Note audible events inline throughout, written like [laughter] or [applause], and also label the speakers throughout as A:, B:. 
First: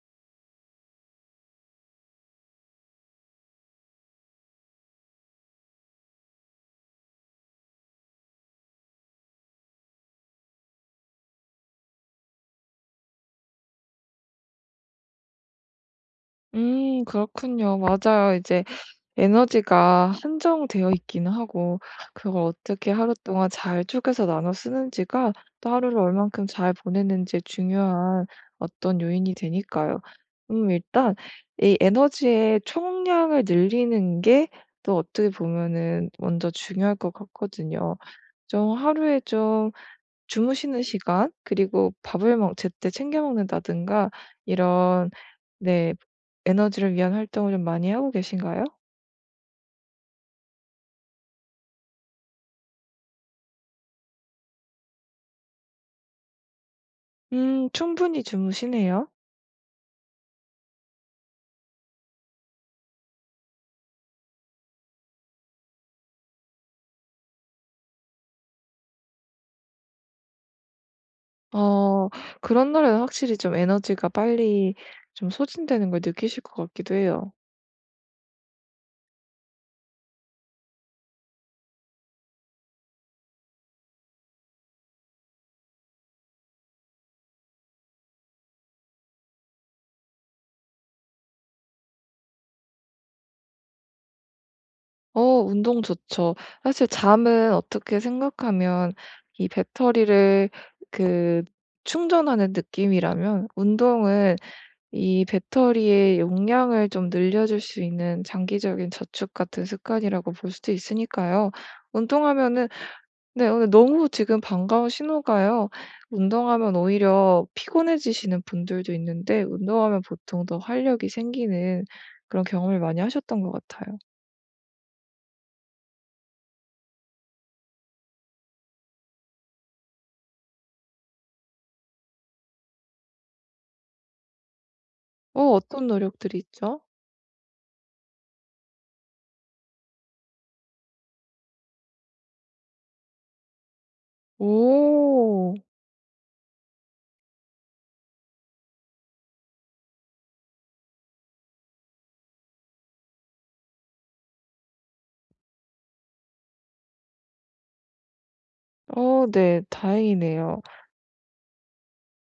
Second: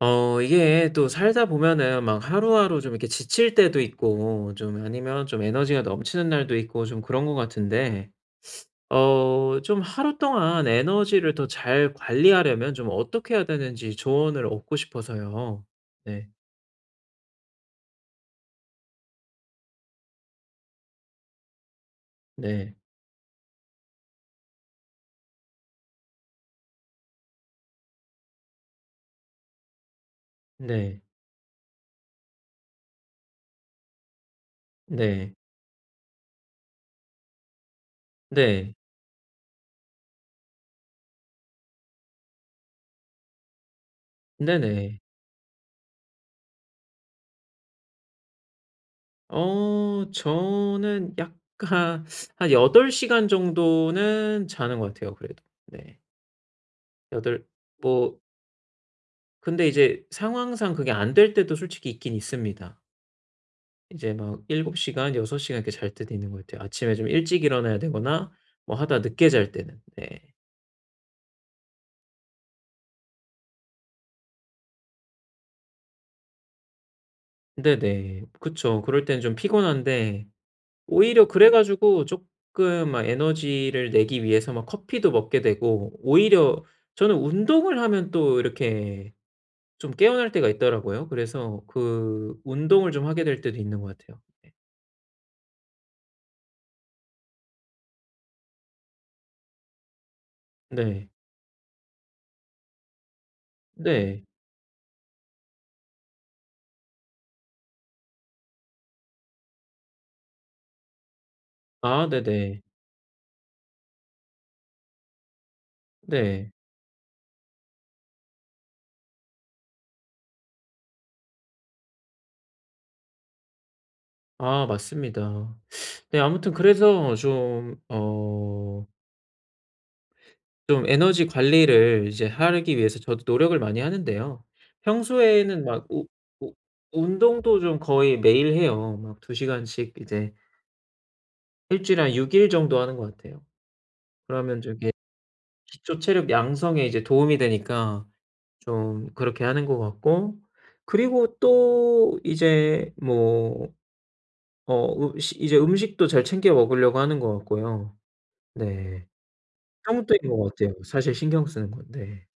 A: 어 이게 또 살다 보면은 막 하루하루 좀 이렇게 지칠 때도 있고, 좀 아니면 좀 에너지가 넘치는 날도 있고 좀 그런 것 같은데 어 좀 하루 동안 에너지를 더 잘 관리하려면 좀 어떻게 해야 되는지 조언을 얻고 싶어서요. 네.
B: 음, 그렇군요. 맞아요. 이제 에너지가 한정되어 있기는 하고 그걸
A: 네.
B: 어떻게 하루 동안 잘 쪼개서 나눠 쓰는지가 또 하루를 얼만큼 잘 보내는지 중요한 어떤 요인이 되니까요. 음
A: 네.
B: 일단 이 에너지의 총량을 늘리는 게 또 어떻게
A: 네.
B: 보면은 먼저 중요할 것 같거든요.
A: 네.
B: 좀 하루에 좀 주무시는 시간 그리고 밥을 뭐 제때 챙겨 먹는다든가
A: 네네.
B: 이런 네 에너지를 위한 활동을 많이 하고 계신가요?
A: 어 저는 약간 한 8 시간 정도는 자는 것 같아요, 그래도. 예. 8,
B: 음,
A: 뭐
B: 충분히 주무시네요.
A: 근데 이제 상황상 그게 안 될 때도 솔직히 있긴 있습니다. 이제 막 7시간, 6시간 이렇게 잘 때도 있는 것 같아요. 아침에 좀 일찍 일어나야 되거나 뭐 하다 늦게 잘 때는. 네.
B: 어, 그런 날에는 확실히 좀 에너지가 빨리 좀 소진되는 걸 느끼실 것 같기도 해요.
A: 네네. 그쵸. 그럴 때는 좀 피곤한데 오히려 그래 가지고 쪼끔 막 에너지를 내기 위해서 막 커피도 먹게 되고 오히려 저는 운동을 하면 또 이렇게 좀 깨어날 때가 있더라고요. 그래서 그 운동을 좀 하게 될 때도 있는 것 같아요. 네.
B: 어 운동 좋죠. 사실 잠은 어떻게 생각하면 이 배터리를
A: 네.
B: 그 충전하는 느낌이라면
A: 네.
B: 운동은 이 배터리의 용량을 좀 늘려줄 수 있는 장기적인 저축 같은 습관이라고 볼 수도 있으니까요.
A: 아 네네.
B: 운동하면은 네 오늘 너무 지금 반가운 신호가요.
A: 네.
B: 운동하면 오히려 피곤해지시는 분들도 있는데 운동하면 보통 더 활력이 생기는 그런 경험을 많이 하셨던 것 같아요.
A: 아 맞습니다. 네 아무튼 그래서 좀 어 좀 에너지 관리를 이제 하기 위해서 저도 노력을 많이 하는데요.
B: 어
A: 평소에는 막
B: 어떤
A: 우
B: 노력들이
A: 우
B: 있죠?
A: 운동도 좀 거의 매일 해요. 막 2 시간씩 이제 1 주일에 한 6 일 정도 하는 것 같아요. 그러면 저기
B: 오.
A: 기초 체력 양성에 이제 도움이 되니까 좀 그렇게 하는 것 같고 그리고 또 이제 뭐 뭐 으 식 이제 음식도 잘 챙겨 먹으려고 하는 것 같고요. 네.
B: 어 네.
A: [unintelligible] 것
B: 다행이네요.
A: 같아요. 사실 신경 쓰는 건데.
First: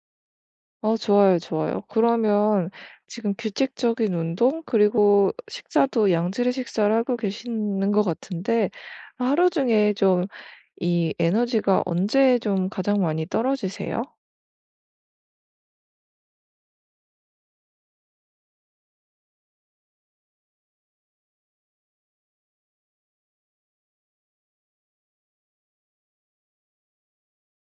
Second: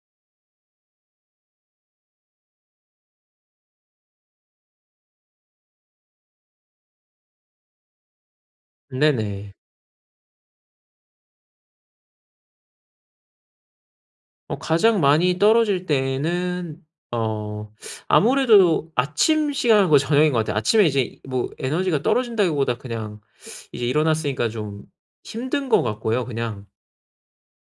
B: 어 좋아요, 좋아요. 그러면 지금 규칙적인 운동 그리고 식사도 양질의 식사를 하고 계시는 것 같은데 하루
A: 네네.
B: 중에 좀 이 에너지가 언제 좀 가장 많이 떨어지세요?
A: 어 가장 많이 떨어질 때는 어 아무래도 아침 시간 거의 저녁인 것 같아요. 아침에 이제 뭐 에너지가 떨어진다기보다 그냥 이제 일어났으니까 좀 힘든 것 같고요 그냥.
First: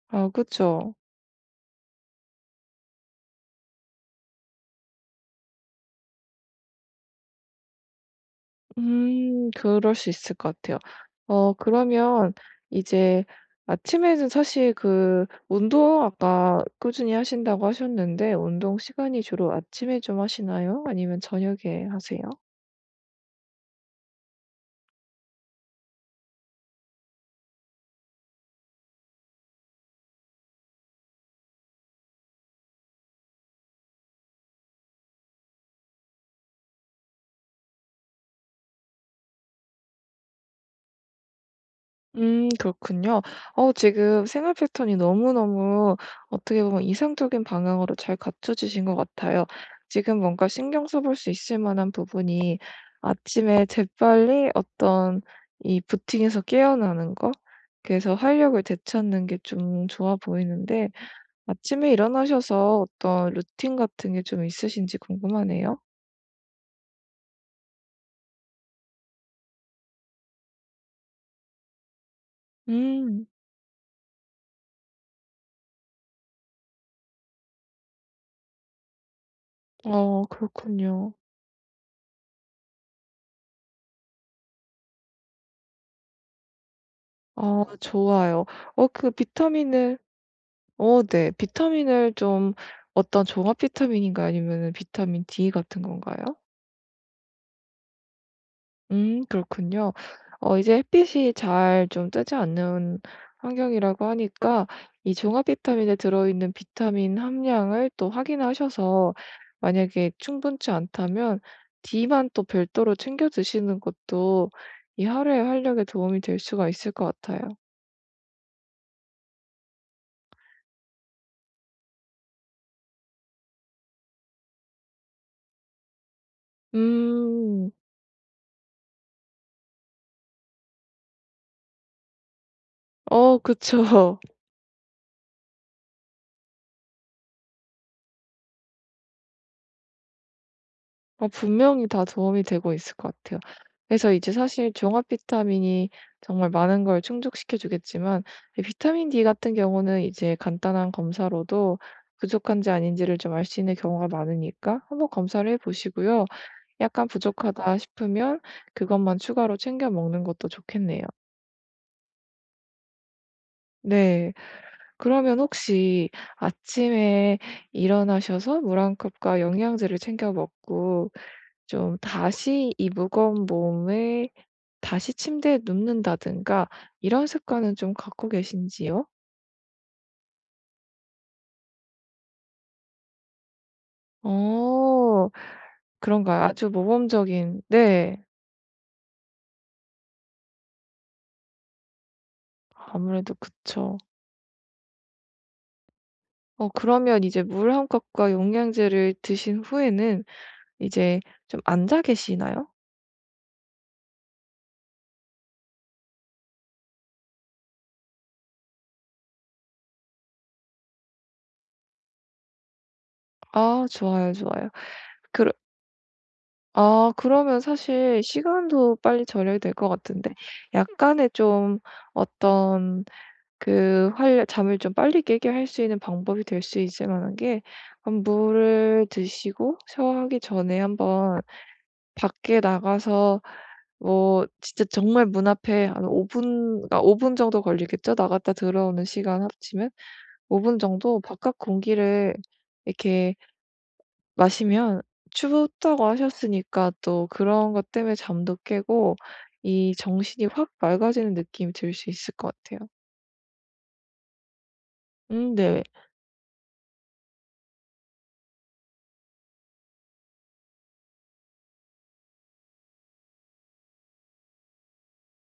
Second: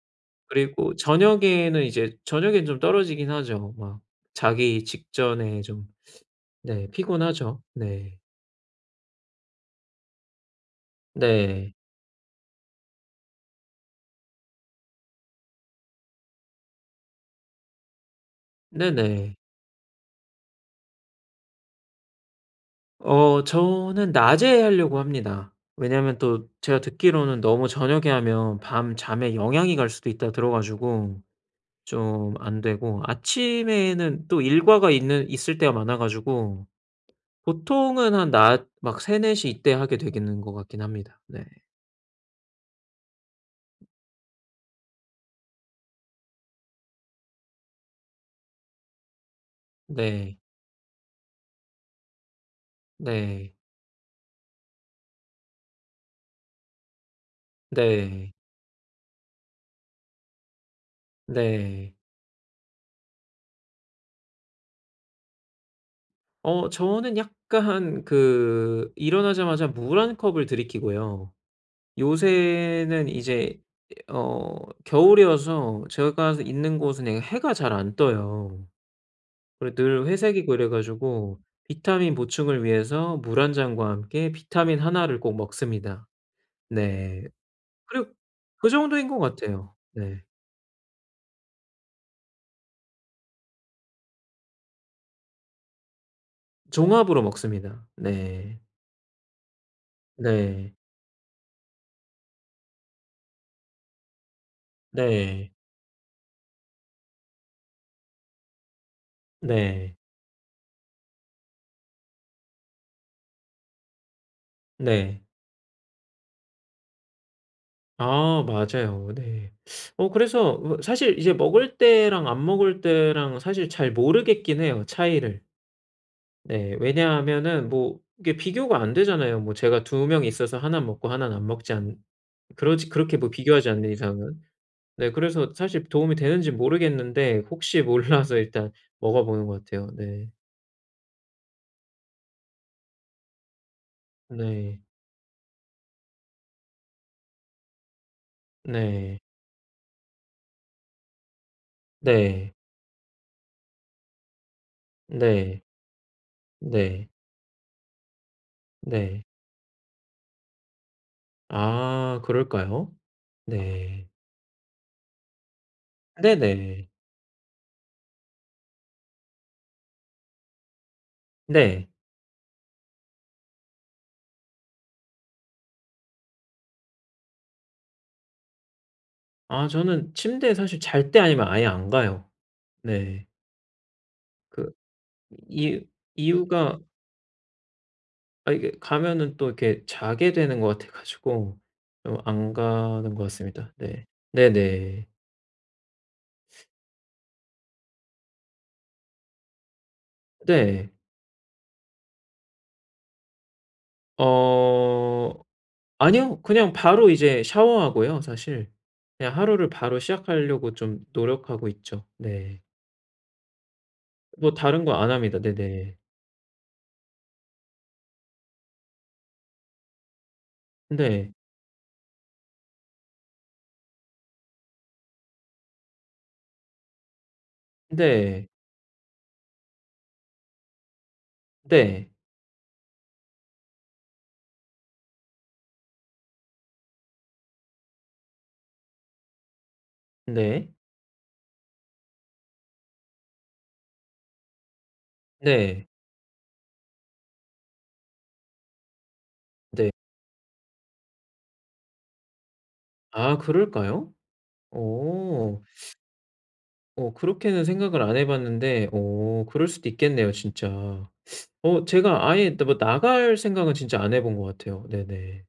B: 아
A: 그리고
B: 그쵸.
A: 저녁에는 이제 저녁에는 좀 떨어지긴 하죠. 막 자기 직전에 좀 네 피곤하죠. 네.
B: 음 그럴 수 있을 것 같아요. 어
A: 네.
B: 그러면 이제 아침에는 사실 그 운동 아까 꾸준히 하신다고 하셨는데 운동 시간이
A: 네네.
B: 주로 아침에 좀 하시나요? 아니면 저녁에 하세요?
A: 어 저는 낮에 하려고 합니다. 왜냐면 또 제가 듣기로는 너무 저녁에 하면 밤잠에 영향이 갈 수도 있다고 들어 가지고 좀 안 되고, 아침에는 또 일과가 있는 있을 때가 많아 가지고 보통은 한 낮 막 3-4 시 이때 하게 되는 것 같긴 합니다. 네.
B: 음 그렇군요. 어 지금 생활 패턴이 너무너무 어떻게 보면 이상적인 방향으로 잘 갖춰지신 것 같아요. 지금
A: 네.
B: 뭔가 신경 써 볼 수 있을 만한 부분이
A: 네.
B: 아침에 재빨리 어떤 이 부팅에서 깨어나는 것 그래서
A: 네.
B: 활력을 되찾는 게 좀 좋아 보이는데, 아침에
A: 네.
B: 일어나셔서 어떤 루틴 같은 게 좀 있으신지 궁금하네요.
A: 어 저는 약간 그 일어나자마자 물 1 컵을 들이키고요. 요새는
B: 음.
A: 이제 어 겨울이어서 제가 있는 곳은 네 해가 잘 안 떠요. 그리고 늘
B: 아
A: 회색이고 이래
B: 그렇군요.
A: 가지고 비타민 보충을 위해서 물 1 잔과 함께 비타민 하나를 꼭 먹습니다. 네.
B: 아
A: 그리고
B: 좋아요.
A: 그
B: 어
A: 정도인
B: 그
A: 것 같아요.
B: 비타민을
A: 네.
B: 어 네. 비타민을 좀 어떤 종합 비타민인가요? 아니면 비타민 D 같은 건가요?
A: 종합으로 먹습니다. 네.
B: 음 그렇군요. 어
A: 네.
B: 이제 햇빛이 잘 좀 뜨지 않는 환경이라고 하니까 이 종합
A: 네.
B: 비타민에 들어있는 비타민 함량을 또 확인하셔서
A: 네.
B: 만약에 충분치 않다면 D만 또 별도로 챙겨 드시는 것도 이
A: 네.
B: 하루의 활력에 도움이 될 수가 있을 것 같아요.
A: 아 맞아요. 네. 어 그래서 사실 이제 먹을 때랑 안 먹을 때랑 사실 잘 모르겠긴 해요. 차이를. 네. 왜냐하면은
B: 음.
A: 뭐 이게 비교가 안 되잖아요. 뭐 제가 2 명이 있어서 하나는 먹고 하나는 안 먹지 않 그렇지 그렇게 뭐
B: 어
A: 비교하지 않는
B: 그쵸.
A: 이상은. 네, 그래서 사실 도움이 되는지 모르겠는데 혹시 몰라서 일단 먹어 보는 것 같아요. 네.
B: 어 분명히 다 도움이 되고 있을 것 같아요. 그래서 이제 사실
A: 네.
B: 종합 비타민이 정말 많은 걸 충족시켜 주겠지만 이 비타민
A: 네.
B: D 같은 경우는 이제 간단한 검사로도
A: 네.
B: 부족한지 아닌지를 좀 알 수 있는 경우가 많으니까 한번 검사를
A: 네.
B: 해보시고요. 약간
A: 네.
B: 부족하다 싶으면 그것만
A: 네.
B: 추가로 챙겨 먹는 것도 좋겠네요.
A: 아 그럴까요? 네.
B: 네. 그러면 혹시
A: 네네.
B: 아침에 일어나셔서 물 1 컵과 영양제를 챙겨 먹고
A: 네.
B: 좀 다시 이 무거운 몸을 다시 침대에 눕는다든가 이런 습관을 좀 갖고 계신지요?
A: 아 저는 침대에 사실 잘 때 아니면 아예 안 가요. 네. 그
B: 어
A: 이
B: 그런가요? 아주
A: 이유가
B: 모범적인 네.
A: 아 이게 가면은 또 이렇게 자게 되는 것 같아 가지고 좀 안 가는 것
B: 아무래도
A: 같습니다.
B: 그쵸.
A: 네. 네네.
B: 어 그러면 이제 물 1 컵과 영양제를 드신 후에는
A: 네.
B: 이제 좀 앉아 계시나요?
A: 어 아니요. 그냥 바로 이제 샤워하고요 사실. 그냥 하루를 바로 시작하려고 좀 노력하고 있죠. 네.
B: 아 좋아요,
A: 뭐
B: 좋아요.
A: 다른 거 안 합니다.
B: 그
A: 네네.
B: 아 그러면 사실 시간도 빨리 절약이 될 것 같은데 약간의
A: 네.
B: 좀 어떤 그 활 잠을 좀 빨리 깨게 할 수 있는 방법이 될 수 있을 만한 게 막
A: 네.
B: 물을 드시고 샤워하기 전에 한번
A: 네.
B: 밖에 나가서 뭐 진짜 정말 문 앞에 한 5 분 그러니까 5 분 정도 걸리겠죠? 나갔다 들어오는 시간 합치면. 5
A: 네.
B: 분 정도 바깥 공기를 이렇게 마시면
A: 네.
B: 춥다고 하셨으니까 또 그런 것 땜에 잠도 깨고
A: 네.
B: 이 정신이 확 맑아지는 느낌이 들 수 있을 것 같아요.
A: 아 그럴까요?
B: 음
A: 어.
B: 네.
A: 어 그렇게는 생각을 안 해 봤는데 어 그럴 수도 있겠네요. 진짜. [sucks teeth] 어 제가 아예 또 뭐 나갈 생각은 진짜 안 해 본 것 같아요. 네네.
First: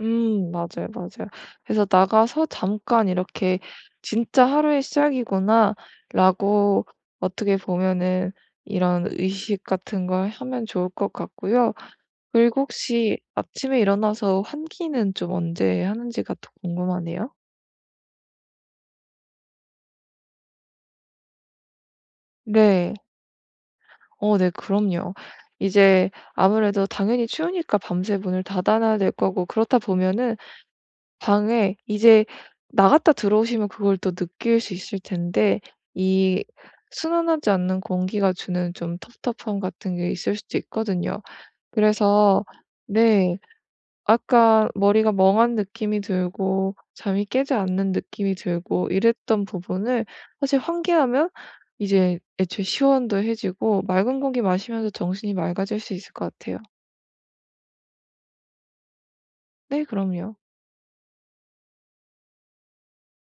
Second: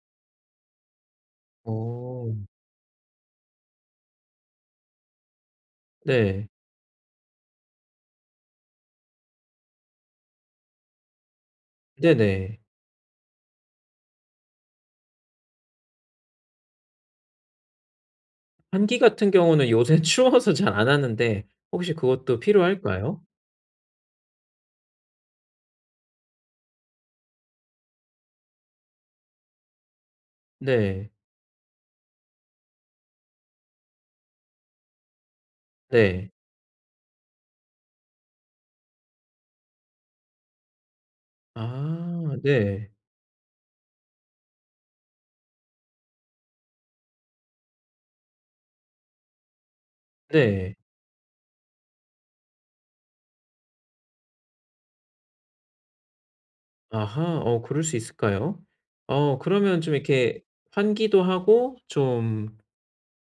B: 음 맞아요, 맞아요. 그래서
A: 어.
B: 나가서 잠깐 이렇게 '진짜 하루의
A: 네.
B: 시작이구나.'라고 어떻게 보면은 이런 의식 같은 걸 하면 좋을 것 같고요.
A: 네네.
B: 그리고 혹시 아침에 일어나서 환기는 좀 언제 하는지가 더 궁금하네요.
A: 환기 같은 경우는 요새 추워서 잘 안 하는데 혹시 그것도
B: 네.
A: 필요할까요?
B: 어 네, 그럼요. 이제 아무래도 당연히 추우니까 밤새 문을 닫아 놔야 될 거고 그렇다 보면은
A: 네.
B: 방에 이제 나갔다 들어오시면 그걸 또 느낄 수 있을 텐데
A: 네.
B: 이 순환하지 않는 공기가 주는 좀 텁텁함 같은 게 있을 수도 있거든요.
A: 아
B: 그래서
A: 네.
B: 네. 아까 머리가 멍한 느낌이 들고 잠이 깨지 않는 느낌이 들고 이랬던 부분을 사실
A: 네.
B: 환기하면 이제 애초에 시원도 해지고 맑은 공기 마시면서 정신이 맑아질 수 있을 것 같아요.
A: 아하 어 그럴 수 있을까요? 어 그러면
B: 네
A: 좀
B: 그럼요.
A: 이렇게 환기도 하고 좀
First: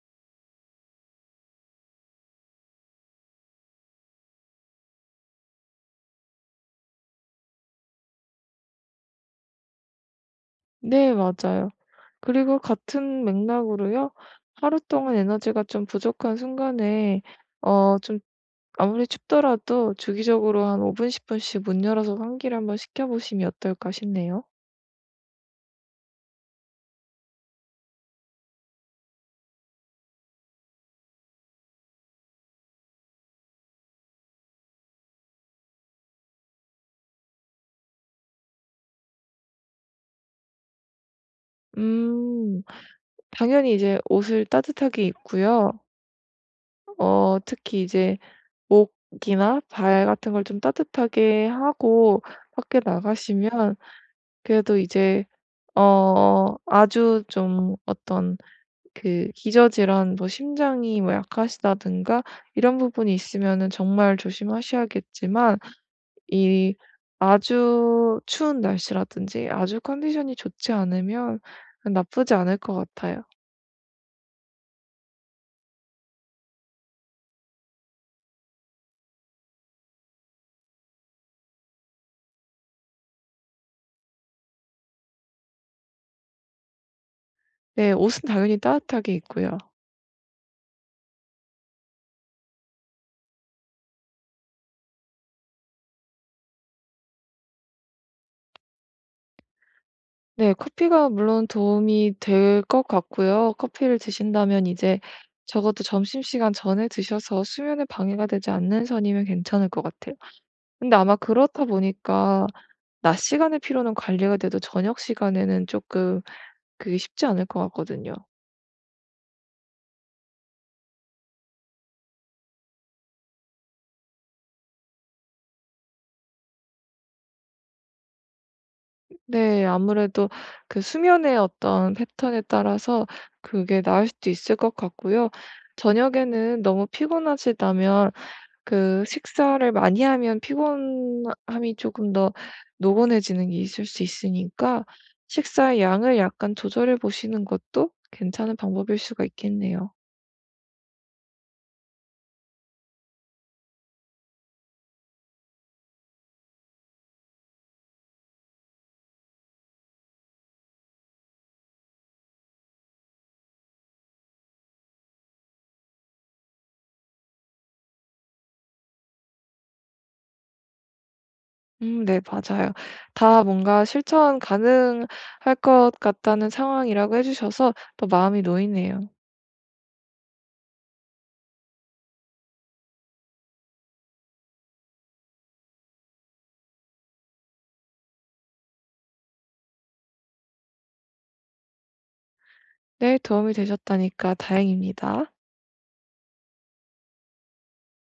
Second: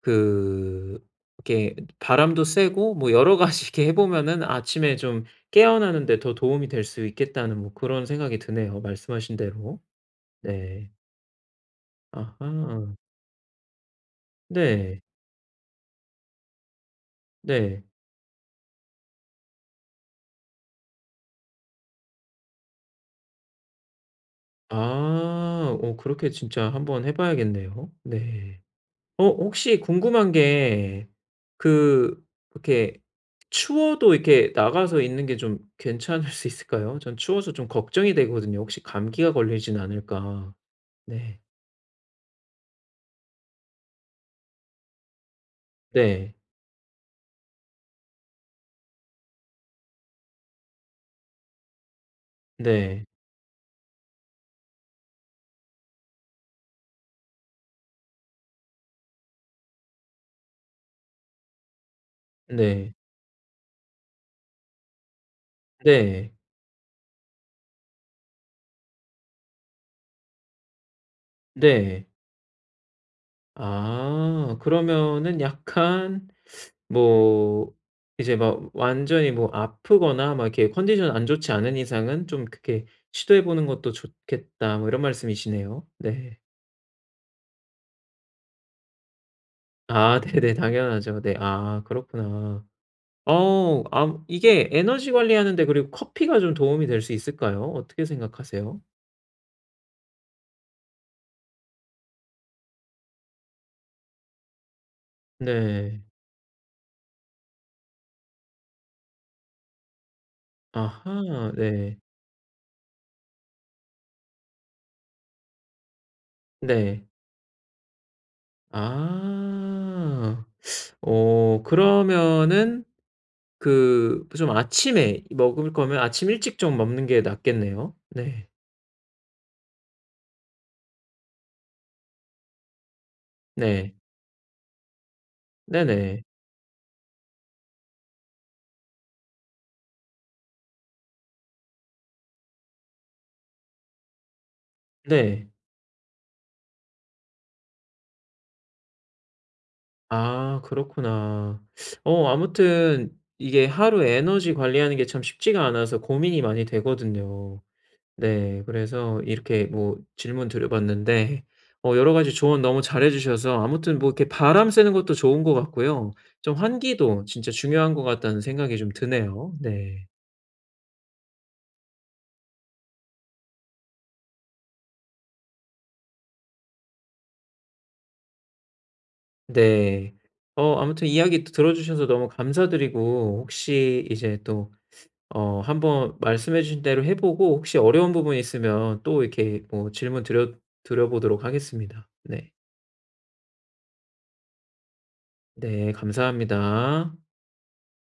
A: 그 이렇게 바람도 쐬고 뭐 여러 가지 이렇게 해 보면은 아침에 좀 깨어나는데 더 도움이 될 수 있겠다는 뭐 그런 생각이 드네요, 말씀하신 대로. 네.
B: 네 맞아요. 그리고
A: 아하.
B: 같은 맥락으로요. 하루
A: 네.
B: 동안 에너지가 좀 부족한 순간에
A: 네.
B: 어 좀 아무리 춥더라도 주기적으로 한 5 분 10 분씩 문 열어서 환기를 한 번 시켜보시면 어떨까 싶네요.
A: 아. 어 그렇게 진짜 한번 해 봐야겠네요. 네. 어 혹시 궁금한 게 그 이렇게 추워도 이렇게 나가서 있는 게 좀 괜찮을 수 있을까요? 저는 추워서 좀 걱정이 되거든요, 혹시 감기가 걸리진 않을까. 네.
B: 음 당연히 이제 옷을 따뜻하게 입고요.
A: 네.
B: 어 특히 이제 목이나 발 같은 걸 좀 따뜻하게 하고 밖에
A: 네.
B: 나가시면 그래도 이제 어 아주 좀 어떤 그 기저질환 뭐 심장이 뭐 약하시다든가 이런
A: 네.
B: 부분이 있으면은 정말 조심하셔야겠지만
A: 네.
B: 이 아주 추운 날씨라든지 아주 컨디션이 좋지 않으면
A: 네.
B: 나쁘지 않을 것 같아요.
A: 아 그러면은 약간 뭐 이제 막 완전히 뭐 "아프거나 막 이렇게 컨디션 안 좋지 않은 이상은 좀 그렇게 시도해 보는 것도 좋겠다." 뭐 이런 말씀이시네요. 네.
B: 네. 옷은 당연히 따듯하게 입고요.
A: 아 네네. 당연하죠. 그 네. 아 그렇구나. 어우 암 이게 에너지 관리하는데 그리고 커피가 좀 도움이 될 수 있을까요? 어떻게 생각하세요?
B: 네. 커피가 물론 도움이 될 것 같고요. 커피를 드신다면 이제 적어도
A: 네.
B: 점심시간 전에 드셔서 수면에 방해가 되지 않는 선이면 괜찮을 것 같아요. 근데 아마
A: 아하
B: 그렇다
A: 네.
B: 보니까 낮 시간에 피로는 관리가 돼도 저녁 시간에는 쪼끔 그게
A: 네.
B: 쉽지 않을 것 같거든요.
A: 아, 어 그러면은 그 그 좀 아침에 먹을 거면 아침 일찍 좀 먹는 게 낫겠네요, 네.
B: 네 아무래도 그 수면의 어떤 패턴에 따라서 그게
A: 네.
B: 나을 수도 있을 것 같고요.
A: 네네.
B: 저녁에는 너무 피곤하시다면 그 식사를 많이 하면 피곤함이 조금 더 노곤해지는 게 있을 수 있으니까
A: 네.
B: 식사의 양을 약간 조절해 보시는 것도 괜찮은 방법일 수가 있겠네요.
A: 아, 그렇구나. 어 아무튼 이게 하루 에너지 관리하는 게 참 쉽지가 않아서 고민이 많이 되거든요. 네, 그래서 이렇게 뭐 질문드려 봤는데 어 여러 가지 조언 너무 잘해 주셔서 아무튼 뭐 이렇게 바람 쐬는 것도 좋은 것 같고요. 좀 환기도 진짜 중요한 것 같다는 생각이 좀 드네요. 네.
B: 음 네, 맞아요. 다 뭔가 실천 가능할 것 같다는 상황이라고 해주셔서 더 마음이 놓이네요.
A: 네. 어 아무튼 이야기 들어주셔서 너무 감사드리고 혹시 이제 또 어 한번 말씀해 주신 대로 해 보고 혹시 어려운 부분이 있으면 또 이렇게 뭐 질문드려 드려 보도록 하겠습니다. 네.
B: 네, 도움이 되셨다니까 다행입니다.
A: 네, 감사합니다.